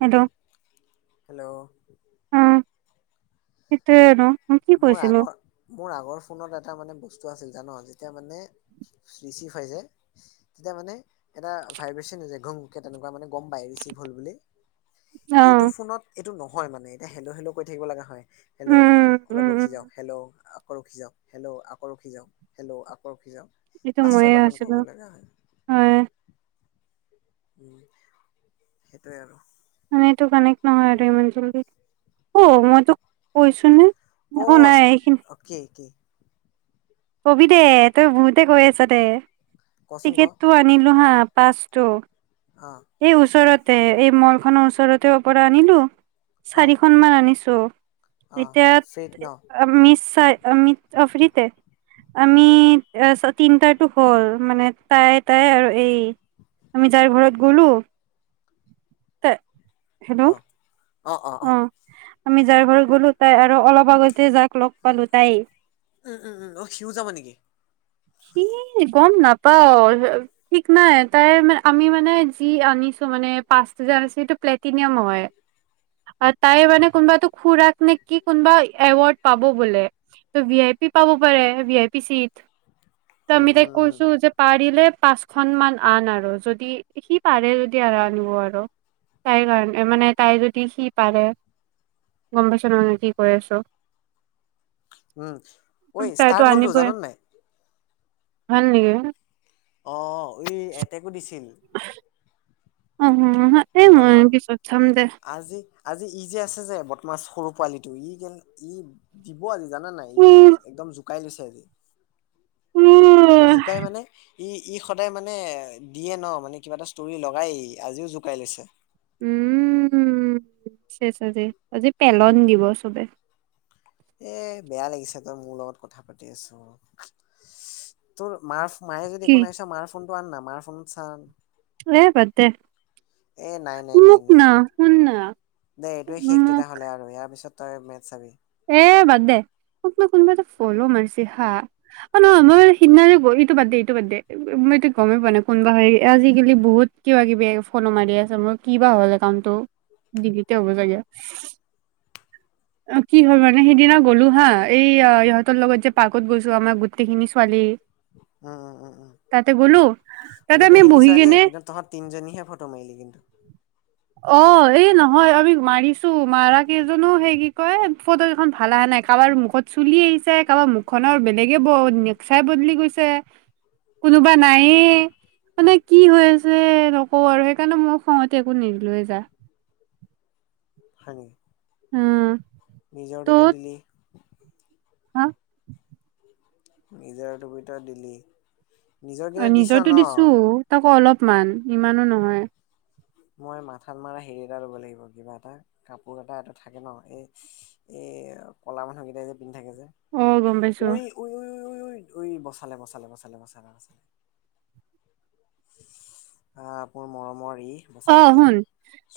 Hello hello সেইটো, মোৰ আগৰ মোৰ আগৰ ফোনত এটা মানে [unintelligible] ঘুমকে তেনেকুৱাানে গম পাই ৰিচিভ হ'ল বুলি অ এইটো ফোনত এইটো নহয় মানে এতিয়া হেল' হেলেলো কৰি থাকিব লগা হয় হেল্ল' উম উম অলপ ৰখি উম যাওক হেল্ল' আকৌ ৰখি যাওক হেল্ল' আকৌ ৰখি যাও হেল্ল' আকৌ ৰখি যাওক এইটো পাঁচ ময়ে ছয়বাৰ মান ক'ব আছিলো লগা হয় হয় উম সেইটোৱে আৰু সেইটো কানেক নহয় উ মইতো কৈছো ন অ নাই এইখিনি অ কি কি কবি দে তই বহুতে গৈ আছ দে কচোন ক টিকেটটো আনিলো হা পাঁচ অ এই ওচৰতে এই মল খনৰ ওচৰতে পৰা আনিলো অ চাৰিখনমানান আনিছো অ ইতিয়া ফ্ৰীত ন অমিত চাই অমিত আফৰিতে অ আমি তিনটা হ'ল মানে তাই তাই আৰু এই আমি যাৰ ঘৰত গ'লো অ হেল্ল' অ অ অ আমি যাৰ ঘৰত গ'লো তাই আৰু অলপ আগতে যাক লগ পালো তাই উম উম উম অ সিউ যাব নেকি? সি গম নাপাও ঠিক নাই তাই মানে আমি মানে যি আনি মানে পাচ সেইটো প্লেটিনিয়াম হয় [unintelligible] তাই মানে কোনোবাতটো খুৰাক নে কি কোনোবা এৱৰ্ড পাব বোলে ত ভি আই পি পাব পাৰে ভি আই পি চিত ত উম আমি তাই উম উম কৈছো যে পাৰিলে পাঁচখন মান আন আৰু যদি সি পাৰে যদি আৰু আনিব আৰু তাই কাৰণে মানে তাই যদি সি পাৰে গম পাইছ ন মই কি কৈ আছ উম ঐ ষ্টাৰ্ট হ'লটো জানন নাই? হানে [unintelligible] অ এতেকো দিছিল। [unintelligible] অ এই নহ'ল ন মই পিছত চাম দে। আজি আজি ই যে আছে যে ব মাছ সৰু পোৱালি টো ই কে ই দিব আজি জানা নাই ই একদম জ কাই লৈছে আজি উম অ জোকাই মানে ই ই সদায় মানে দিয়ে ন মানে কিবা এটা ষ্টৰি লগাই আজিও জোকাই লৈছে। উম চেচ আজি আজি পেলন দিব চবে! এ বেয়া লাগিছে তই মোৰ লগত কথা পাতি আছো তোৰ মাৰ মায়ে যদি কি একো নাইছা মাৰ ফোনটো আন ন মাৰ ফোনত চা এ বাদ দে এ মুক ন শুন্ ন দেই এইটোয়ে শেষ তেতিয়া হ'লে আৰু ইয়াৰ পিছত তই মেটচ চাবি কলো মাৰছি হা অ নহ মই সিদিনা ইটো বাদ দে এইটো বাদ দে মই এইটো গমেই পোৱা নাই কোন বা আজিকালি বহুত কিবা কিবি ফোন মাৰি আছে মোক কি বা হল একাউণ্টটো ডিলিতে হ'ব চাগে কি হয় মানে সেইটো দিনা গ'লো হা এই ইহঁতৰ লগত যে পাৰ্কত গৈছো আমাৰ গোটেইখিনি ছোৱালী উম উম উম তাতে গ'লো তাতে আমি গোটেইখিনি বহি ছোৱালী কেনে কিন্তু তহঁত তিনজনীহে ফটো মাৰিলি কিন্তু অ এই নহয় আমি মাৰিছো মাৰা কেইজনো সেই কি কয় ফটো কেইখন ভাল আহা নাই কাবাৰ মুখত চুলি আহিছে কাবা মুখখননৰ বেলেগে ব চাই ব [unintelligible] গৈছে কোনোবা নাইয়ে মানে কি হৈ আছে নকওঁ আৰু সেইকাৰণে মই খঙতে একো নিদিলোৱে যা হয় নেকি উম নিজৰততো তত দিলি হা নিজৰ [unintelligible] দিলি নিজৰ কেইটা অ দিছ নিজৰটো ন দিছো তাকো অলপমান ইমানো নহয় মই মাথাত মাৰা হেৰি এটা ল'ব লাগিব কিবা এটা কাপোৰ এটা এইটো থাকে ন এ এ এয়া কলা মানুহ কেইটাই যে পিন্ধি থাকে যে অ গম পাইছো উই উই উ উই উই উই বচালে বচালে বচালে বচালে বচালে হপোৰ মৰমৰ ই বচাই অ দিলে শুন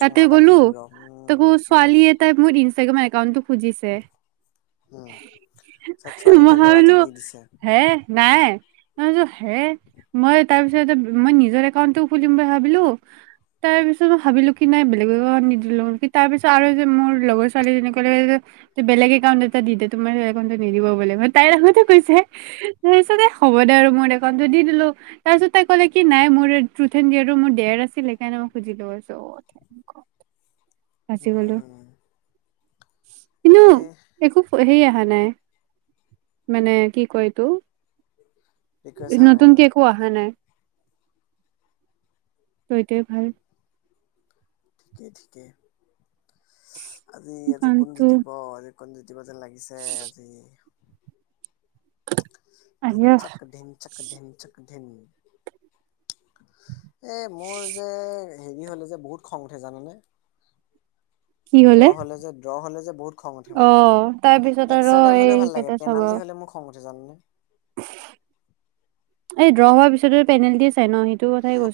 তাতে এটা দি গ'লো দিওঁ ৰ উম তাকো উম ছোৱালীয়ে তাই মোৰ ইনষ্টাগ্ৰাম একাউণ্ট খুজিছে উম পিছত মই ছোৱালীটোৱে ভাবিলো ল'ৰাটোক দি দিছে হে নাই হে মই তাৰ পিছত মই নিজৰ একাউন্টটো খুলিম বুলি ভাবিলো তাৰ পিছত মই ভাবিলো কি নাই বেলেগক নিদিলো কি তাৰ পিছত আৰু যে মোৰ লগৰ ছোৱালী জেনী ক'লে যে ত বেলেগে একাউণ্ট দি তোমাৰ একাউণ্টটো নিদিব বলে তাইৰ আগতে কৈছে পিছতে হ'ব দে আৰু মোৰ একাউণ্টটো দি দিলো তাৰ পিছত তাই ক'লে কি নাই মোৰ ট্ৰুথ এন্ড দেৰ ত দেৰ আছিল সেইকাৰণে মই খুজিলোত কৈছোঁ [inaudible] অ এই সেই অহা নাই মানে কি কয় এইটো একোৱে চাহ নাই ন নতুনকে একো আহা নাই। তইটোৱে ভাল। ঠিকেই-ঠিকেই আজি-আজি কোন কামটো জিকিব আজি কোন জিকিব দিব যেন লাগিছে আজি। [unintelligible] আহি ধিন চাক ধিন চাক ধিন চাক ধিন এই মোৰ যে হেৰি হ'লে যে বহুত খং উঠে জানানে। ড্ৰ হলে যে ড্ৰ হলে যে বহুত খং উঠে অ তাৰ মোৰ পিছত আৰু এক্সট্ৰা টাইম এই হলেও ভাল লাগে কেইটা চাব পেনালেটি হলে মোৰ খং উঠে এতিয়া যামনে এই ড্ৰ হোৱাৰ পিছত পেনাল্টীয়ে চাই ন সি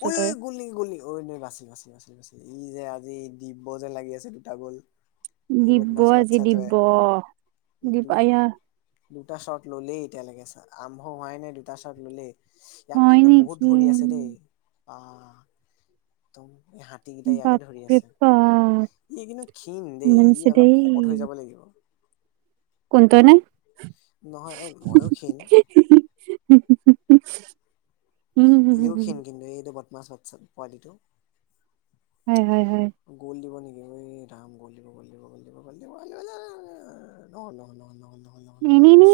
ঔ ঔ গলেই গলেই অই ন বাচিল বাচিল বাচিল ই যে আজি দিব যেন লাগি আছে দুটা গ'ল এই দিব বদমাছ আজি বাচ্ছাটোৱে দিব ই দিব দু আয়া দুটা শ্বৰ্ট ললেই এতিয়ালেকে আৰম্ভ হোৱাই নে দুটা শ্বৰ্ট ললেই। ইয়াক হয় কিন্তু নেকি বহুত ধৰি আছে দেই বা একদম এই হাতীকেইটা ইয়াকে ধৰি বাপৰে আছে। বাপ ই কিন্তু ক্ষীণ দেই মনছো ই দেই অলপ শকত হৈ যাব লাগিব। কোনটো নে? নহয় সেই ময়ো ক্ষীণ। [unintelligible] ইও ক্ষীণ কিন্তু এইটো বদমাছ বাটচা পোৱালিটো। হয় হয় হয় গ'ল দিব নিকি এই ৰাম গল দিব গল দিব গল দিব [unintelligible] ন ন ন নহল নহল এনে নি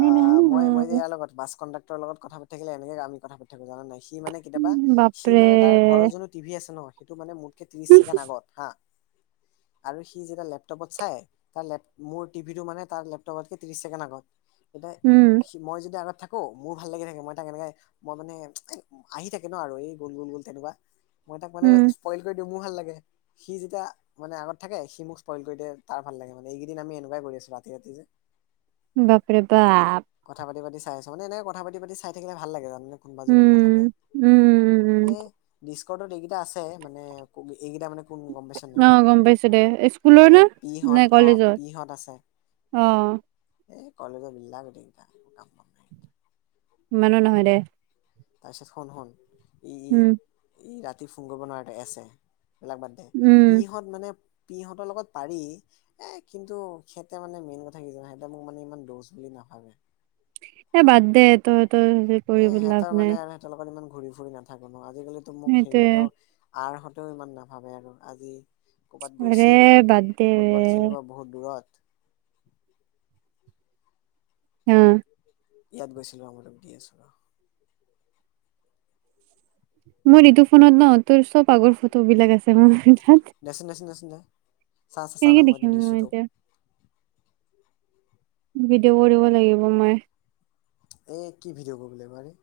আ মই মই যে নি ইয়াৰ লগত বাচ কণ্ডাক্ তোৰ লগত কথা পাতি থাকিলে এনেকে আমি কথা পাতি থাকিম জানা নাই সি মানে কেতিয়াবা সি বাপৰে মানে তাৰ ঘৰৰ যোনটো টিভি আছে ন সেইটো মানে মোৰ সেই ত্ৰিশ ছেকেণ্ড আগত হা আৰু সি যেতিয়া লেপটপত চাই তাৰ লেপ মোৰ টিভিটো মানে তাৰ লেপটপতকে ত্ৰিশ ছেকেণ্ড আগত তেতিয়া উম, সি মই যদি আগত থাকো মোৰ ভাল লাগি থাকে মই তাক এনেকে মই মানে আহি থাকে ন আৰু এই গল গল গল তেনেকুৱা মই তাক মানে উম, স্পইল কৰি মোৰ ভাল লাগে সি যেতিয়া মানে আগত থাকে সি মোক স্পইল কৰি দে তাৰ ভাল লাগে মানে এইকেইদিন আমি এনেকুৱাই কৰি ছো ৰাতি ৰাতি যে বাপৰে বা কথা পাতি পাতি চাই আছো মানে এনেকে কথা পাতি পাতি চাই থাকিলে ভাল লাগে জাননে ফন বুজিলে এনকা থাকে উম, উম, উম, উম, এ ডিস্কটো একেদিন আছে মানে সেইকেইটা মানে কোন গম পাইছা নাই অ', গম পাইছো দে স্কুলৰ এ নে? পি হত অ পি হঁত আছে। অহ এই কলেজৰ বিলা গোটেইকেটা এনে কাম বন নাইকিয়া ইমানো নহয় দে। পাইচিত খন হল উম পি ফোন কৰিব নোৱাৰে তাই ছে এইবিলাক বাদ দে উম, পিহঁত মানে - পিহঁতৰ লগত পাৰি এ কিন্তু সিহঁতে মানে মেইন কথা কি জানা সিহতে মোক মানে ইমান দৌচ বুলি না - নাভাবে এ বাদ দে তই তই হেবিলাক এ কৰি লাভ সিহঁতৰ মানে নাই - আৰু সিহঁতৰ লগত ইমান ঘূৰি ফুৰি নাথাকো ন আজিকালিতো মোক সেইটোয়ে হেৰিহঁতেও আই হঁতেও ইমান নাভাবে আৰু আজি - কবাত আৰে গৈছিল। বাদ দে ফুটবল খেলিব বহুত দূৰত। উম ইয়াত গৈছিলো আমলোক দি আছো ৰ - মোৰ ইতো ফোনত ন তোৰ চব আগৰ ফটো বিলাক আছে [unintelligible] দেচোন দেচোন দেচোন দে চা চা চা না কেনেকে এইটো দেখিম দিছো মই তোক এতিয়া? ভিডিঅ'কৰিব লাগিব মই। এ কি ভিডিঅ' কৰিব লাগিব আৰে -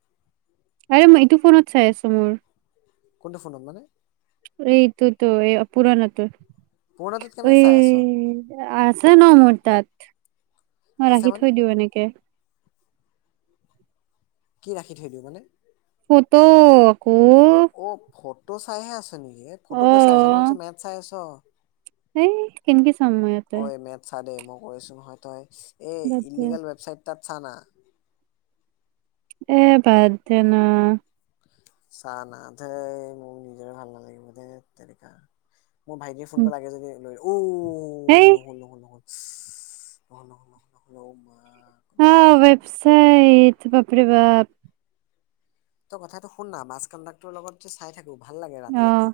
আৰে মই এইটো ফোনত চাই আছো মোৰ - কোনটো ফোনত মানে? এইটোতো এই পুৰনাটো পুৰণাটোত - অঐ কেনেকে চাই আছ আছে ন মৰো তাত। মই আছে ৰাখি মানে থৈ দিও এনেকে। কি ৰাখি থৈ দিওঁ মানে? [inaudible] অ ফটো চাইহে আছ নেকি এ ফটো অ কে চাই আছ মানে মই ভাবিছো মেফ চাই আছ। হেই কেনকে চম মই এতে? ঐ মেথ চা দেই মই কৈছো হয় তই এই বাদ দে ইলিগেল ৱেবচাইট তাত চানা। এ বাদ দে না। চা না ধেই মোৰ নিজৰ ভাল নালাগিব ধেততেৰিকা। মো ভাইটিৰ ফোনটো লাগে যদি লৈ ও - হেই [inaudible] অ, ব্যবচাইত বাপাৰে বাপ। তই কথাটো শুননা বাছ কান ডাক্টৰ লগত যে চাই থাকো ভাল লাগে অ ৰাতি ৰাতি।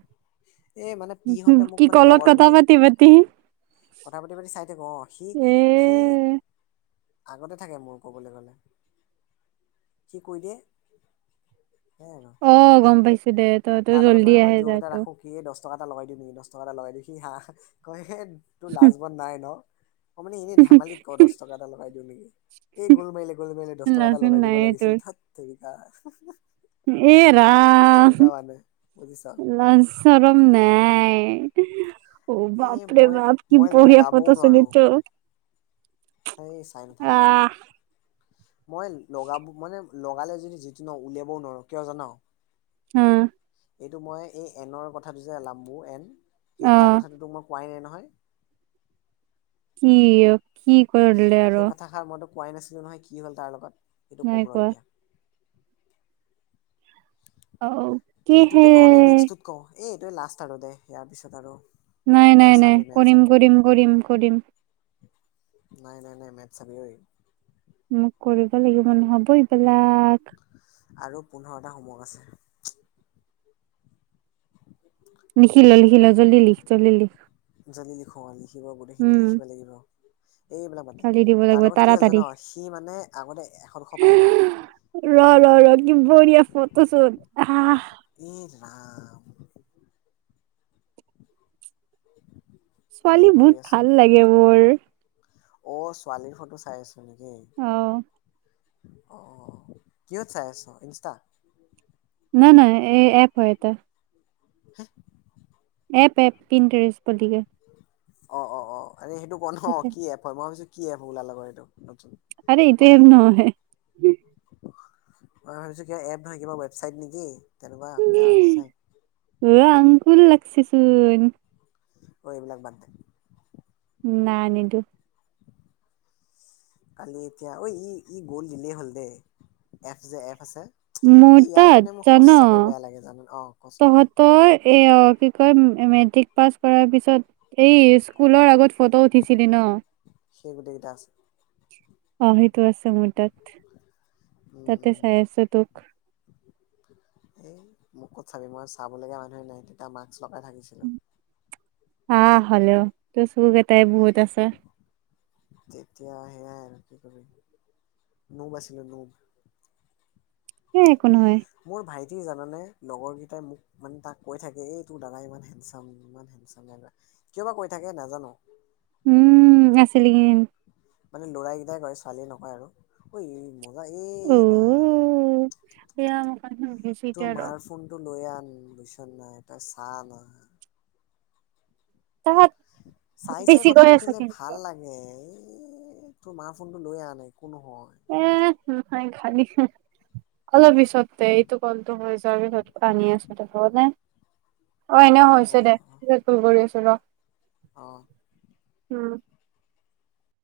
এই মানে পিহঁতে [unintelligible] মোক কি মানে কলত লগৰ কতা বুলি পাতি-বতি - কথা পাতি - পাতি চাই থাকোঁ অ, সি - সি - আগতে থাকে মোৰ ক'বলৈ গ'লে। সি কৈ দিয়ে। সেয়াই আৰু। অ গম পাইছো দে তই তো জল্দি আহে যাই টো - দছ টকা এটা লগাই দিম দছ টকা এটা লগাই দি সি হা তোৰ লাজ বন নাই ন? অ মানে এনে ধমালিত ক দহ টকা এটা লগাই দিওঁ নেকি এই [unintelligible] দছ টকা এটা লাচোন লগাই দিব নাইয়ে লাগিছিল তোৰ ধেতেৰী। [inaudible] এ, ৰা মানে বুজিছ লাচৰম নাই। ঔ এই বাপৰে মই বাপ কি মই বঢ়িয়া লগাবও ফত [unintelligible] হেই চাই নাথাক। মই লগাম, মানে লগালে [unintelligible] যিটো ন উলিয়াবও নোৱাৰো কিয় জান - হ এইটো মই এই এনৰ কথাটো যে [unintelligible] এন সেই তাৰ কথাটোো মই কোৱাই নাই ন হয়। কিও, কি কৰিলে আৰু সেই - কথাষাৰ মই তোক কোৱাই নাছিলো নহয় কি হ'ল তাৰ লগত এইটো কম ৰ এতিয়া - অও কহে? ই এইটো লাষ্ট [unintelligible] দে ইয়াৰ পিছত আৰু - নাই - নাই - নাই -কৰিম - কৰিম - কৰিম - কৰিম। নাই নাই নাই মেথ চাবি অই৷ মোক কৰিব লাগিব নহব এইবেলা আৰু পোন্ধৰটা হোমৱৰ্ক আছে৷ লিখি ল লিখি ল জল্দি লিখ জল্দি লিখ৷ জল্দি লিখো লিখিব গোটেইখিনি উম লিখিব লাগিব এইবিলাক মানে৷ কালি দিব তাৰ লাগিব লগত কি হল জান? তাৰাতাৰি সি মানে আগতে এশ দুশ পায় ন? ৰ ৰ ৰ কি বঢ়িয়া ফটো চ্যুট আহ ই [inaudible] কি যে ছোৱালী কৰি বহুত আছ ভাল লাগে মোৰ৷ অ ছোৱালীৰ ফটো চাই আছ নেকি? অ অঁ কিহত চাই আছ? ইনষ্টাত? নাই নাই এই এপ হয় এটা৷ হে এপ-এপ পিন্টেৰেষ্ট অ-অ-অ আৰে সেইটো ক ন তাতে কি এপ হয়৷ মই ভাবিছোঁ কি এপ ওলাল আৰু সেইটো। আৰে এইটো এপ নহয়ে। মই ভাবিছো কিবা এপ নহয় কিবা ৱেবচাইট নেকি তেনেকুৱা বেয়া বস্তু চায়। ফুল লাগচি চোন। অঁ এইবিলাক বাদ দে। নাই নিদো। কালি এতিয়া ঐ ই-ই গ'ল দিলেই হ'ল দেই এপ যে এপ আছে? মোৰ এই ইয়াৰ তাত কাৰণে মোৰ জান সঁচাকে বেয়া লাগে জানো অ কচোন কি তহঁতৰ এ অ কি কয় মেট্ৰিক পাছ কৰাৰ পিছত এই স্কুলৰ আগত ফটো উঠিছিলি ন? সেই গোটেকেইটা আছে৷ অ' সেইটো টো আছে মোৰ উম তাতে উম চাই আছো তোক এই মোক ক'ত চাবি মই চাবলগীয়া মানুহে নাই তেতিয়া মাস্ক লগাই থাকিছিলো৷ অহ, হলেও তোৰ চকুকেটাই বহুত আছে৷ তেতিয়া সেয়াই আৰু নোম আছিলে নোম হে একো নহয়৷ কি জানানে লগৰকেইটাই মোক মানে তাক কৈ থাকে এই তোৰ দাদা ইমান হেণ্ডচাম ইমান হেণ্ডচাম, কিয় বা কৈ থাকে নাজানো৷ উম, আছিলিগে। মানে ল'ৰাইকেইটাই কয় ছোৱালীয়ে নকয় আৰু ঐ এই মোৰ দা এ উম। এয়া ৰা মোক কালি গৈছে তোৰ এতিয়া ৰ মাৰ ফোনটো লৈ আন উ বুইছ নাই তই চা না। তাত চাই-চাই বেছি কথা কৈ আছে পাতিলে কিন্তু ভাল লাগে৷ এ তোৰ মাৰ ফোনটো লৈ আন নাই একো নহয়৷ এ খালী-খালী, অলপ পিছত দে এইটো কলটো হৈ যোৱা পিছত আনি আছো তে হব নে? অ' এনেও হৈছে অ অ দে৷ পিছত ফোন কৰি আছো ৰহ৷ অ', উম,